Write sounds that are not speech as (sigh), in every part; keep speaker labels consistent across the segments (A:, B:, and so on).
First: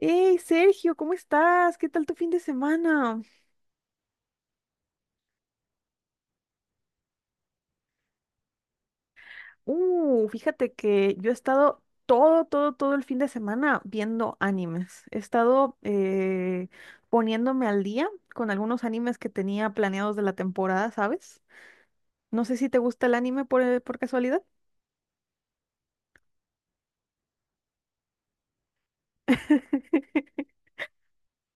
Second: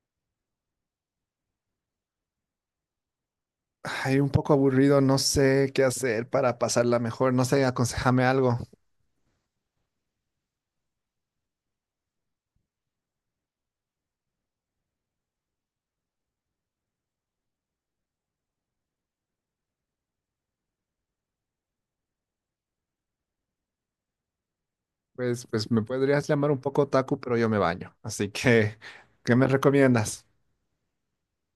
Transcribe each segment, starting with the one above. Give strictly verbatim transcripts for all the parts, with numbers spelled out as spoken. A: Hey Sergio, ¿cómo estás? ¿Qué tal tu fin de semana?
B: Ay, un poco aburrido, no sé qué hacer para pasarla mejor, no sé, aconsejame algo.
A: Uh, fíjate que yo he estado todo, todo, todo el fin de semana viendo animes. He estado eh, poniéndome al día con algunos animes que tenía planeados de la temporada, ¿sabes? No sé si te gusta el anime por, eh, por casualidad.
B: Pues, pues me podrías llamar un poco otaku, pero yo me baño. Así que, (laughs) ¿qué me recomiendas?
A: (laughs)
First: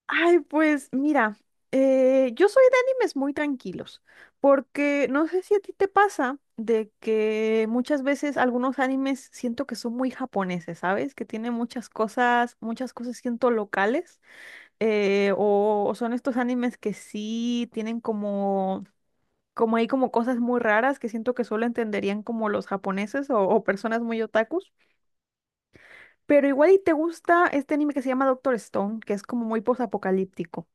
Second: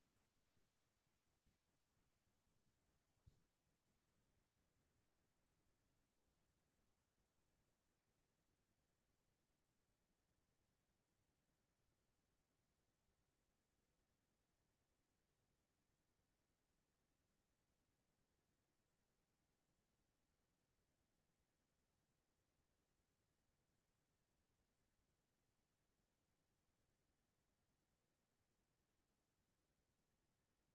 A: Ay, pues mira, eh, yo soy de animes muy tranquilos, porque no sé si a ti te pasa de que muchas veces algunos animes siento que son muy japoneses, ¿sabes? Que tienen muchas cosas, muchas cosas siento locales, eh, o, o son estos animes que sí tienen como, como hay como cosas muy raras que siento que solo entenderían como los japoneses o, o personas muy otakus, pero igual y te gusta este anime que se llama Doctor Stone, que es como muy posapocalíptico.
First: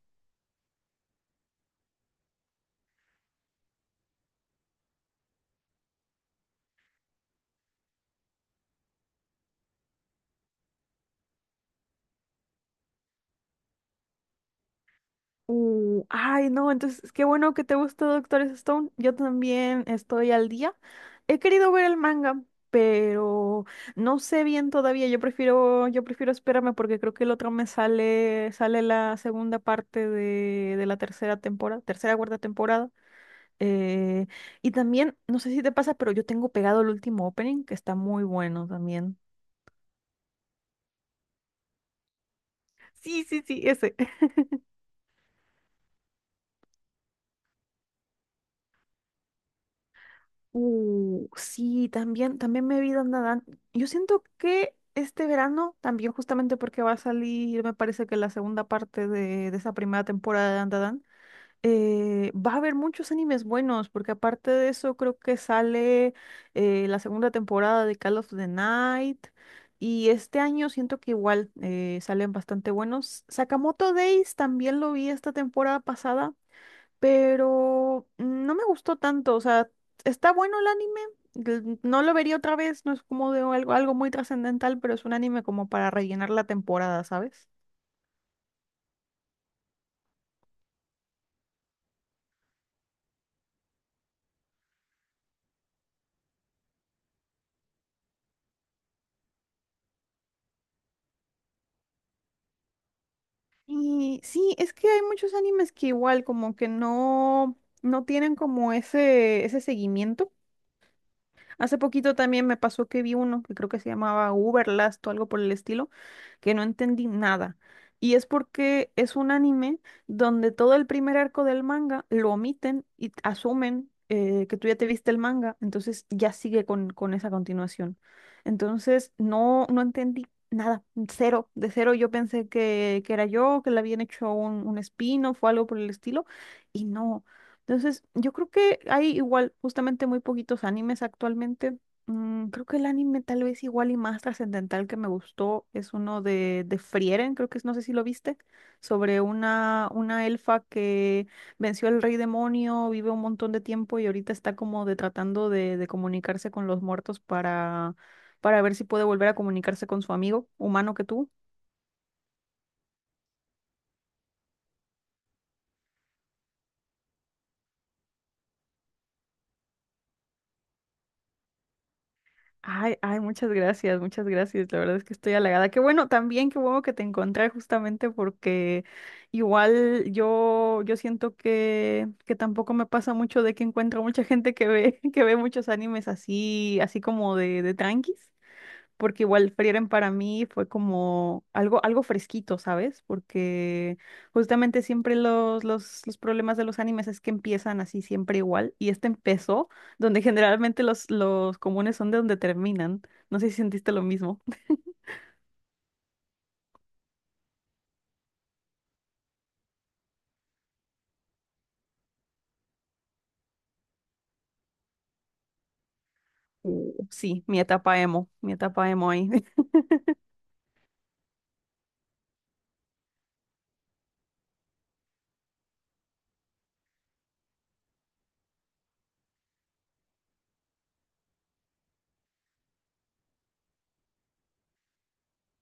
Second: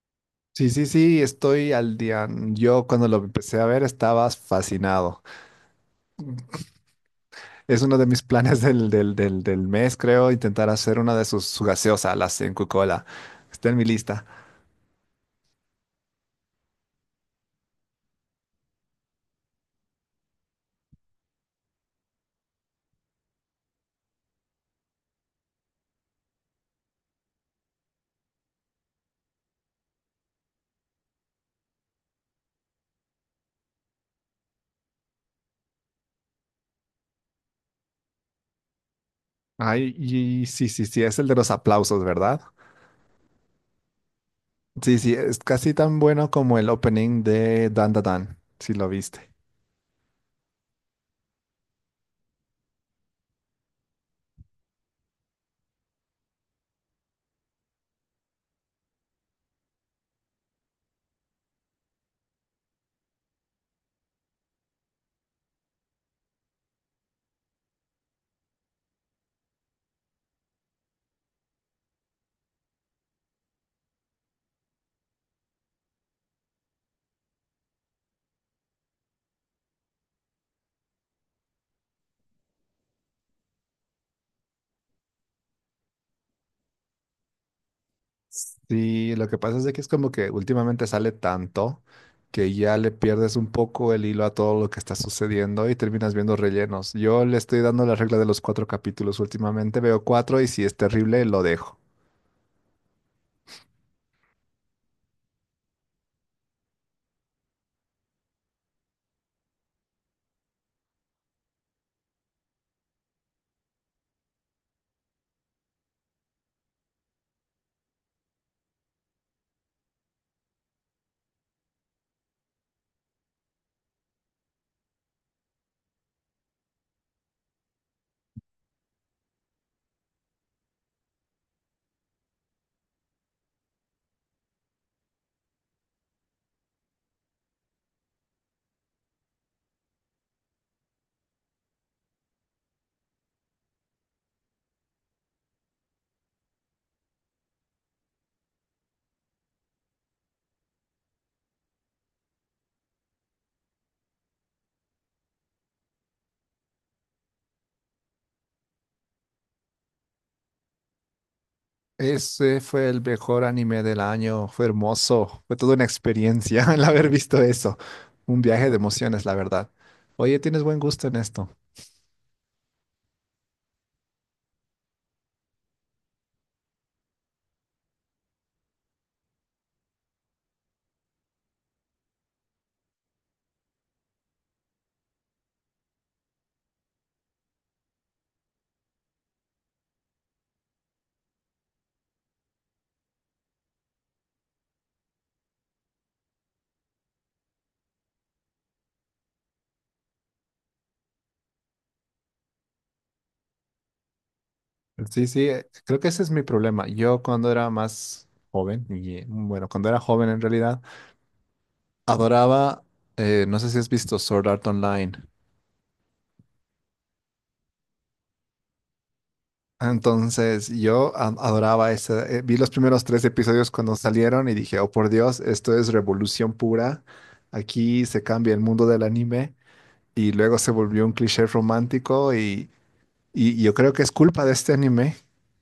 B: Sí, sí, sí, estoy al día. Yo cuando lo empecé a ver estaba fascinado. Es uno de mis planes del, del, del, del mes, creo, intentar hacer una de sus, su gaseosa, la sin Coca-Cola. Está en mi lista.
A: Uh, ay, no, entonces qué bueno que te gustó Doctor Stone. Yo también estoy al día. He querido ver el manga, pero no sé bien todavía. Yo prefiero, yo prefiero esperarme porque creo que el otro me sale, sale la segunda parte de, de la tercera temporada, tercera, cuarta temporada. Eh, y también, no sé si te pasa, pero yo tengo pegado el último opening que está muy bueno también.
B: Ay, y sí, sí, sí, es el de los aplausos, ¿verdad?
A: Sí, sí, sí, ese.
B: Sí, sí, es casi tan bueno como el opening de Dan Da Dan, si lo viste.
A: Uh, sí, también, también me vi Dandadan. Yo siento que este verano, también justamente porque va a salir, me parece que la segunda parte de, de esa primera temporada de Dandadan, eh, va a haber muchos animes buenos, porque aparte de eso creo que sale eh, la segunda temporada de Call of the Night, y este año siento que igual eh, salen bastante buenos. Sakamoto Days también lo vi esta temporada pasada pero no me gustó tanto, o sea, está bueno el anime, l- no lo vería otra vez, no es como de algo, algo muy trascendental, pero es un anime como para rellenar la temporada, ¿sabes?
B: Sí, lo que pasa es de que es como que últimamente sale tanto que ya le pierdes un poco el hilo a todo lo que está sucediendo y terminas viendo rellenos. Yo le estoy dando la regla de los cuatro capítulos últimamente, veo cuatro y si es terrible lo dejo.
A: Y sí, es que hay muchos animes que igual como que no, no tienen como ese, ese seguimiento. Hace poquito también me pasó que vi uno que creo que se llamaba Uberlast o algo por el estilo, que no entendí nada. Y es porque es un anime donde todo el primer arco del manga lo omiten y asumen eh, que tú ya te viste el manga, entonces ya sigue con, con esa continuación. Entonces no, no entendí nada, cero, de cero yo pensé que, que era yo, que le habían hecho un, un spin-off o algo por el estilo, y no, entonces, yo creo que hay igual justamente muy poquitos animes actualmente. Mm, creo que el anime tal vez igual y más trascendental que me gustó es uno de, de Frieren, creo que es, no sé si lo viste, sobre una, una elfa que venció al rey demonio, vive un montón de tiempo y ahorita está como de tratando de, de comunicarse con los muertos para, para ver si puede volver a comunicarse con su amigo humano que tuvo.
B: Ese fue el mejor anime del año, fue hermoso, fue toda una experiencia (laughs) el haber visto eso. Un viaje de emociones, la verdad. Oye, tienes buen gusto en esto.
A: Ay, ay, muchas gracias, muchas gracias. La verdad es que estoy halagada. Qué bueno también, qué bueno que te encontré justamente porque igual yo, yo siento que, que tampoco me pasa mucho de que encuentro mucha gente que ve, (laughs) que ve muchos animes así, así como de, de tranquis porque igual Frieren para mí fue como algo, algo fresquito, ¿sabes? Porque justamente siempre los, los, los problemas de los animes es que empiezan así siempre igual, y este empezó donde (laughs) generalmente los, los comunes son de donde terminan. No sé si sentiste lo mismo.
B: Sí, sí, eh, creo que ese es mi problema. Yo cuando era más joven, y eh, bueno, cuando era joven en realidad, adoraba, eh, no sé si has visto Sword Art Online.
A: Uh, Sí, mi etapa emo, mi etapa emo ahí. (laughs)
B: Entonces yo a- adoraba ese, eh, vi los primeros tres episodios cuando salieron y dije, oh por Dios, esto es revolución pura, aquí se cambia el mundo del anime y luego se volvió un cliché romántico. Y Y yo creo que es culpa de este anime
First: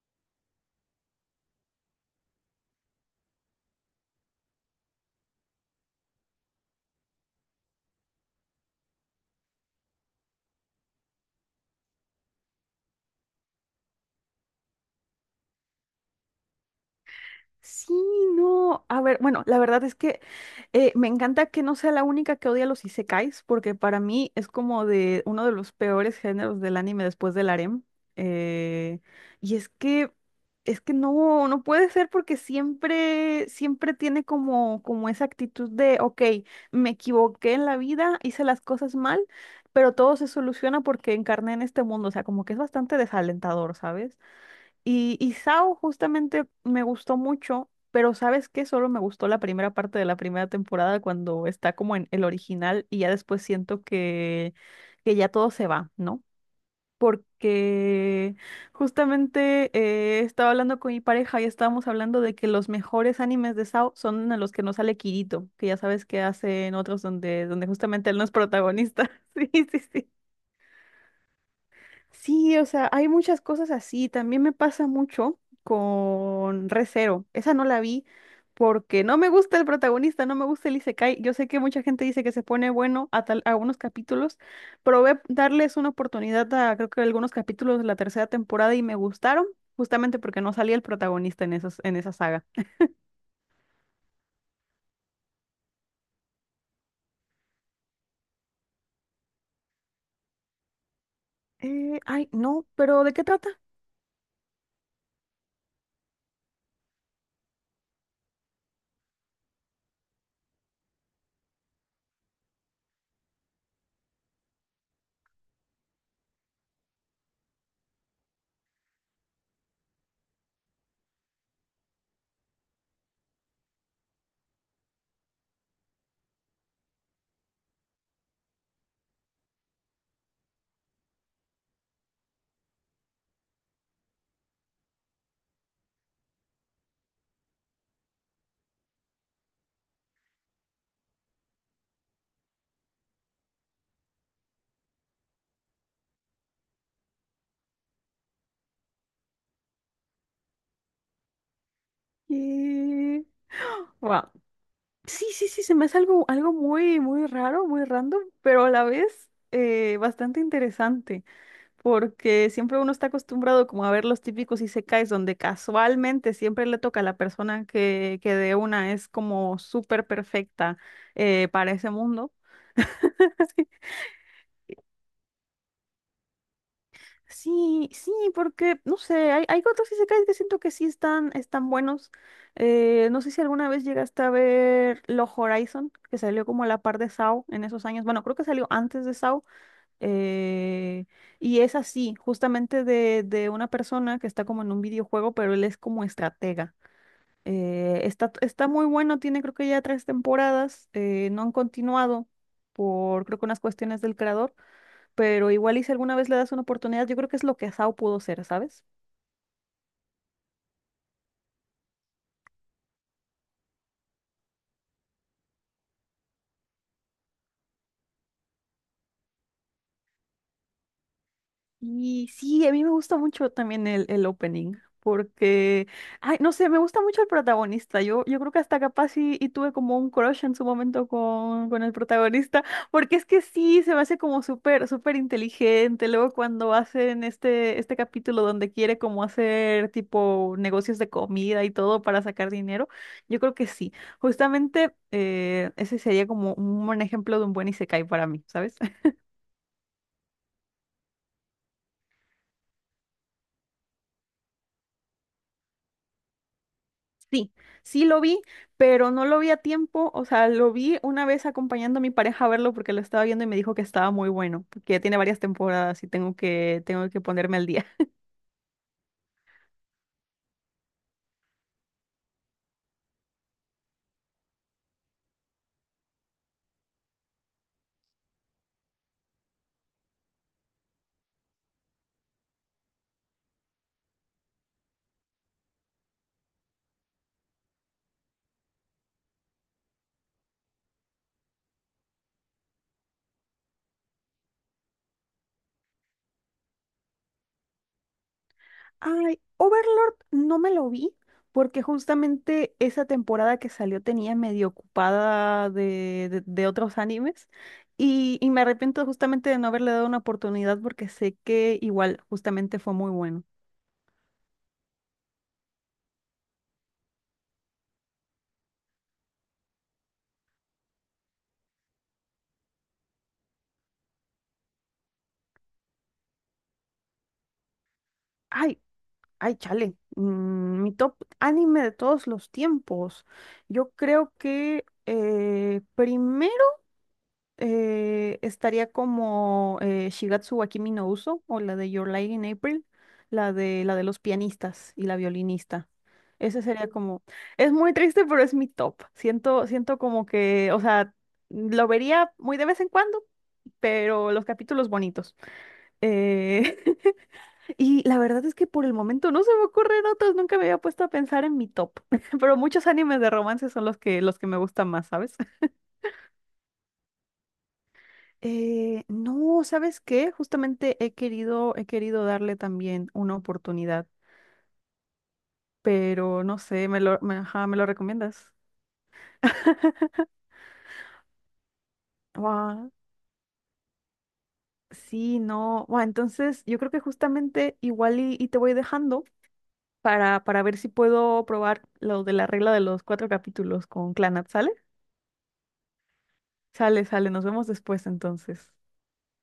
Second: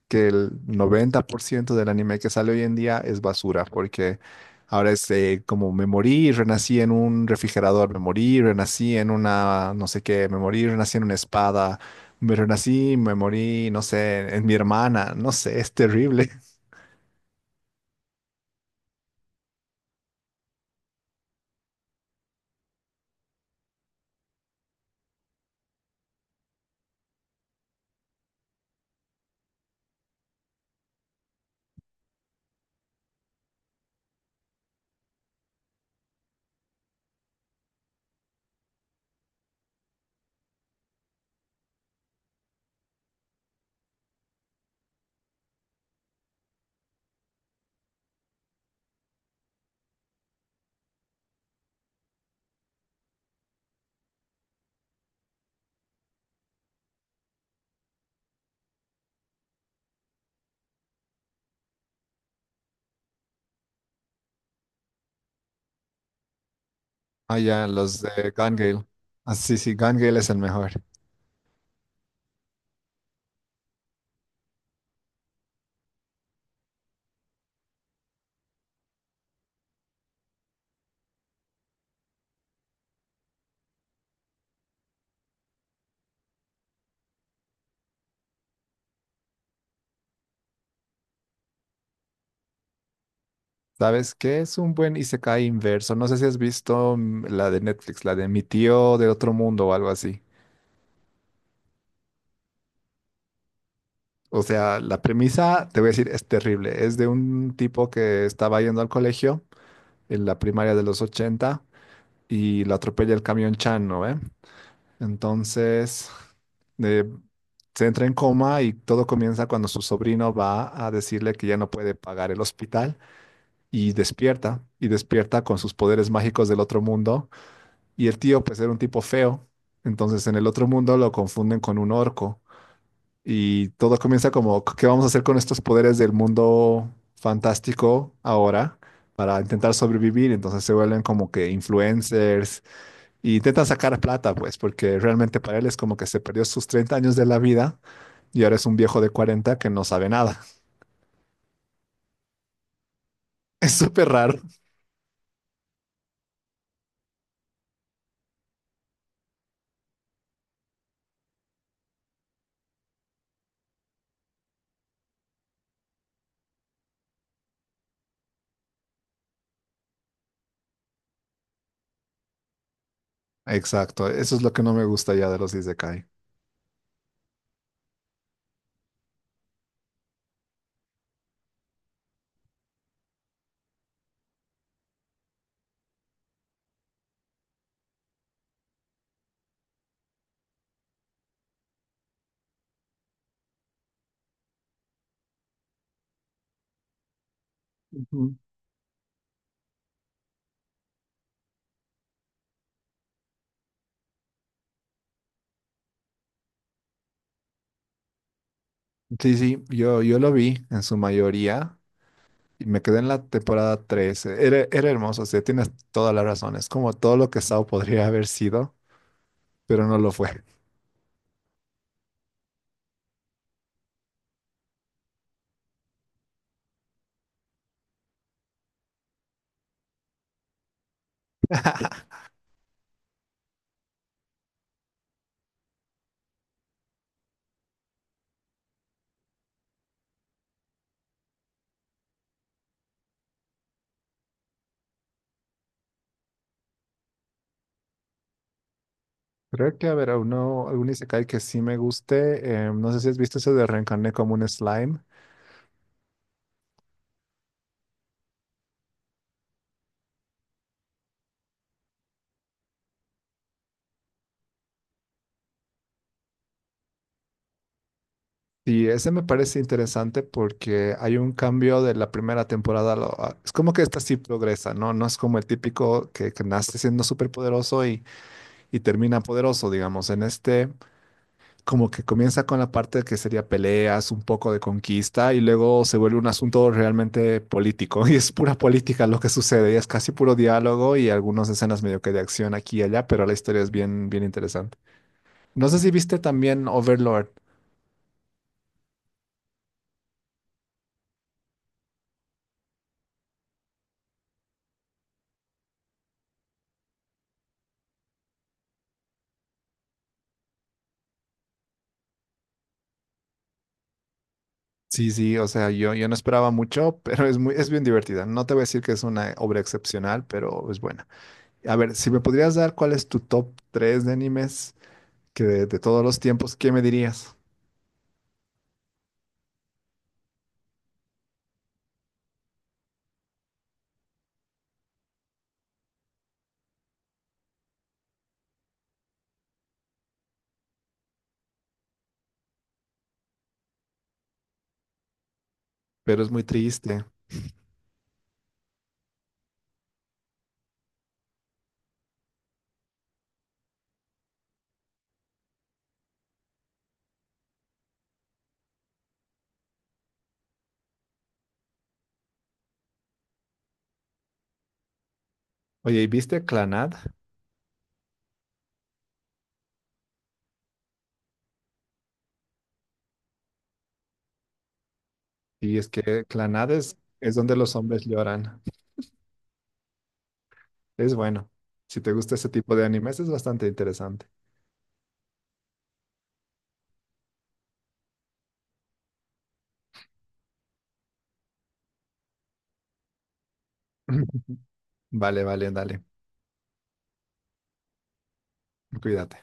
B: que el noventa por ciento del anime que sale hoy en día es basura, porque ahora es eh, como me morí y renací en un refrigerador, me morí y renací en una no sé qué, me morí y renací en una espada, me renací, y me morí, no sé, en mi hermana, no sé, es terrible. (laughs)
A: Sí, no. A ver, bueno, la verdad es que eh, me encanta que no sea la única que odia los isekais, porque para mí es como de uno de los peores géneros del anime después del harem. Eh, y es que, es que no, no puede ser porque siempre, siempre tiene como, como esa actitud de, ok, me equivoqué en la vida, hice las cosas mal, pero todo se soluciona porque encarné en este mundo. O sea, como que es bastante desalentador, ¿sabes? Y, y Sao justamente me gustó mucho, pero ¿sabes qué? Solo me gustó la primera parte de la primera temporada cuando está como en el original y ya después siento que, que ya todo se va, ¿no? Porque justamente eh, estaba hablando con mi pareja y estábamos hablando de que los mejores animes de Sao son en los que no sale Kirito, que ya sabes que hacen otros
B: Ah,
A: donde, donde
B: ya, los
A: justamente él no es
B: de Gun Gale.
A: protagonista. (laughs)
B: Ah,
A: Sí,
B: sí, sí,
A: sí,
B: Gun
A: sí.
B: Gale es el mejor.
A: Sí, o sea, hay muchas cosas así. También me pasa mucho con Re:Zero. Esa no la vi porque no me gusta el protagonista, no me gusta el Isekai. Yo sé que mucha gente dice que se pone bueno a tal, a algunos capítulos. Probé darles una oportunidad a creo que algunos capítulos de la tercera temporada y me gustaron, justamente porque no salía el protagonista en esos, en esa saga.
B: ¿Sabes qué? Es un buen Isekai inverso. No sé si has visto mm, la de Netflix, la de Mi tío de otro mundo o algo así.
A: Eh, ay, no, pero ¿de qué trata?
B: O sea, la premisa, te voy a decir, es terrible. Es de un tipo que estaba yendo al colegio en la primaria de los ochenta y lo atropella el camión Chan, ¿no? ve? Entonces, eh, se entra en coma y todo comienza cuando su sobrino va a decirle que ya no puede pagar el hospital y despierta, y despierta con sus poderes mágicos del otro mundo. Y el tío, pues era un tipo feo, entonces en el otro mundo lo confunden con un orco y todo comienza como, ¿qué vamos a hacer con estos poderes del mundo fantástico ahora para intentar sobrevivir? Entonces se vuelven como que influencers y intentan sacar plata, pues, porque realmente para él es como que se perdió sus treinta años de la vida y ahora es un viejo de cuarenta que no sabe nada. (laughs)
A: Eh,
B: Es súper raro.
A: Sí, sí, sí, se me hace algo, algo muy, muy raro, muy random, pero a la vez eh, bastante interesante, porque siempre uno está acostumbrado como a ver los típicos isekais donde casualmente siempre le toca a la persona que, que de una es como súper perfecta eh, para ese mundo. (laughs)
B: Exacto, eso es lo que no me gusta ya de los Isekai.
A: Sí, sí, porque, no sé, hay, hay otros isekais que siento que sí están, están buenos. Eh, no sé si alguna vez llegaste a ver Log Horizon, que salió como a la par de S A O en esos años. Bueno, creo que salió antes de S A O. eh, y es así, justamente de, de una persona que está como en un videojuego, pero él es como estratega. Eh, está,
B: Ujú.
A: está muy bueno, tiene creo que ya tres temporadas, eh, no han continuado por creo que unas cuestiones del creador pero igual y si alguna vez le das una oportunidad, yo creo que es lo que Sao pudo ser, ¿sabes?
B: Sí, sí, yo, yo lo vi en su mayoría. Y me quedé en la temporada tres. Era, era hermoso, o sea, tienes toda la razón. Es como todo lo que Sao podría haber sido, pero no lo fue.
A: Y sí, a mí me gusta mucho también el, el opening, porque, ay, no sé, me gusta mucho el protagonista. Yo, yo creo que hasta capaz y, y tuve como un crush en su momento con, con el protagonista, (laughs) porque es que sí, se me hace como súper, súper inteligente. Luego cuando hacen este, este capítulo donde quiere como hacer tipo negocios de comida y todo para sacar dinero, yo creo que sí. Justamente eh, ese sería como un buen ejemplo de un buen isekai para mí, ¿sabes?
B: Creo que, a ver, a uno, algún isekai que sí me guste. Eh, no sé si has visto eso de reencarné como un slime.
A: Sí, sí lo vi, pero no lo vi a tiempo, o sea, lo vi una vez acompañando a mi pareja a verlo porque lo estaba viendo y me dijo que estaba muy bueno, que tiene varias temporadas y tengo que, tengo que ponerme al día.
B: Sí, ese me parece interesante porque hay un cambio de la primera temporada. A lo- a- es como que esta sí progresa, ¿no? No es como el típico que, que nace siendo súper poderoso y, y termina poderoso, digamos. En este como que comienza con la parte que sería peleas, un poco de conquista, y luego se vuelve un asunto realmente político, (laughs) y es pura política lo que sucede, y es casi puro diálogo y algunas escenas medio que de acción aquí y allá, pero la historia es bien, bien interesante. No sé si viste también Overlord.
A: (laughs) Ay, Overlord no me lo vi porque justamente esa temporada que salió tenía medio ocupada de, de, de otros animes y, y me arrepiento justamente de no haberle dado una oportunidad porque sé que igual justamente fue muy bueno.
B: Sí, sí, o sea, yo, yo no esperaba mucho, (laughs) pero es muy, es bien divertida. No te voy a decir que es una obra excepcional, pero es buena. A ver, si me podrías dar cuál es tu top tres de animes que de, de todos los tiempos, ¿qué me dirías?
A: Ay, ay, chale. Mm, mi top anime de todos los tiempos. Yo creo que eh, primero eh, estaría como eh, Shigatsu wa Kimi no Uso o la de Your Lie in April, la de, la de los pianistas y la violinista.
B: Pero es muy
A: Ese sería
B: triste.
A: como... Es muy triste, pero es mi top. Siento, siento como que, o sea, lo vería muy de vez en cuando, pero los capítulos bonitos. Eh, (laughs) Y la verdad es que por el momento no se me ocurren otros, nunca me había puesto a pensar en mi top, (laughs) pero muchos animes de romance son los que, los que me gustan más, ¿sabes? (laughs)
B: Oye, ¿y viste Clanad?
A: Eh, no, ¿sabes qué? Justamente he querido, he querido darle también una oportunidad,
B: Y es que
A: pero no
B: Clanad
A: sé,
B: es,
A: ¿me lo,
B: es
A: me,
B: donde
A: ajá,
B: los
A: ¿me lo
B: hombres
A: recomiendas?
B: lloran.
A: (laughs)
B: Es bueno. Si te gusta ese tipo de
A: Guau,
B: animes, es bastante interesante.
A: sí, no. Guau, entonces yo creo que justamente igual y, y te voy dejando para, para ver si puedo probar lo de la regla de los cuatro capítulos con Clanat,
B: (laughs)
A: ¿sale?
B: Vale, vale, dale.
A: Sale, sale, nos vemos después entonces.
B: Cuídate.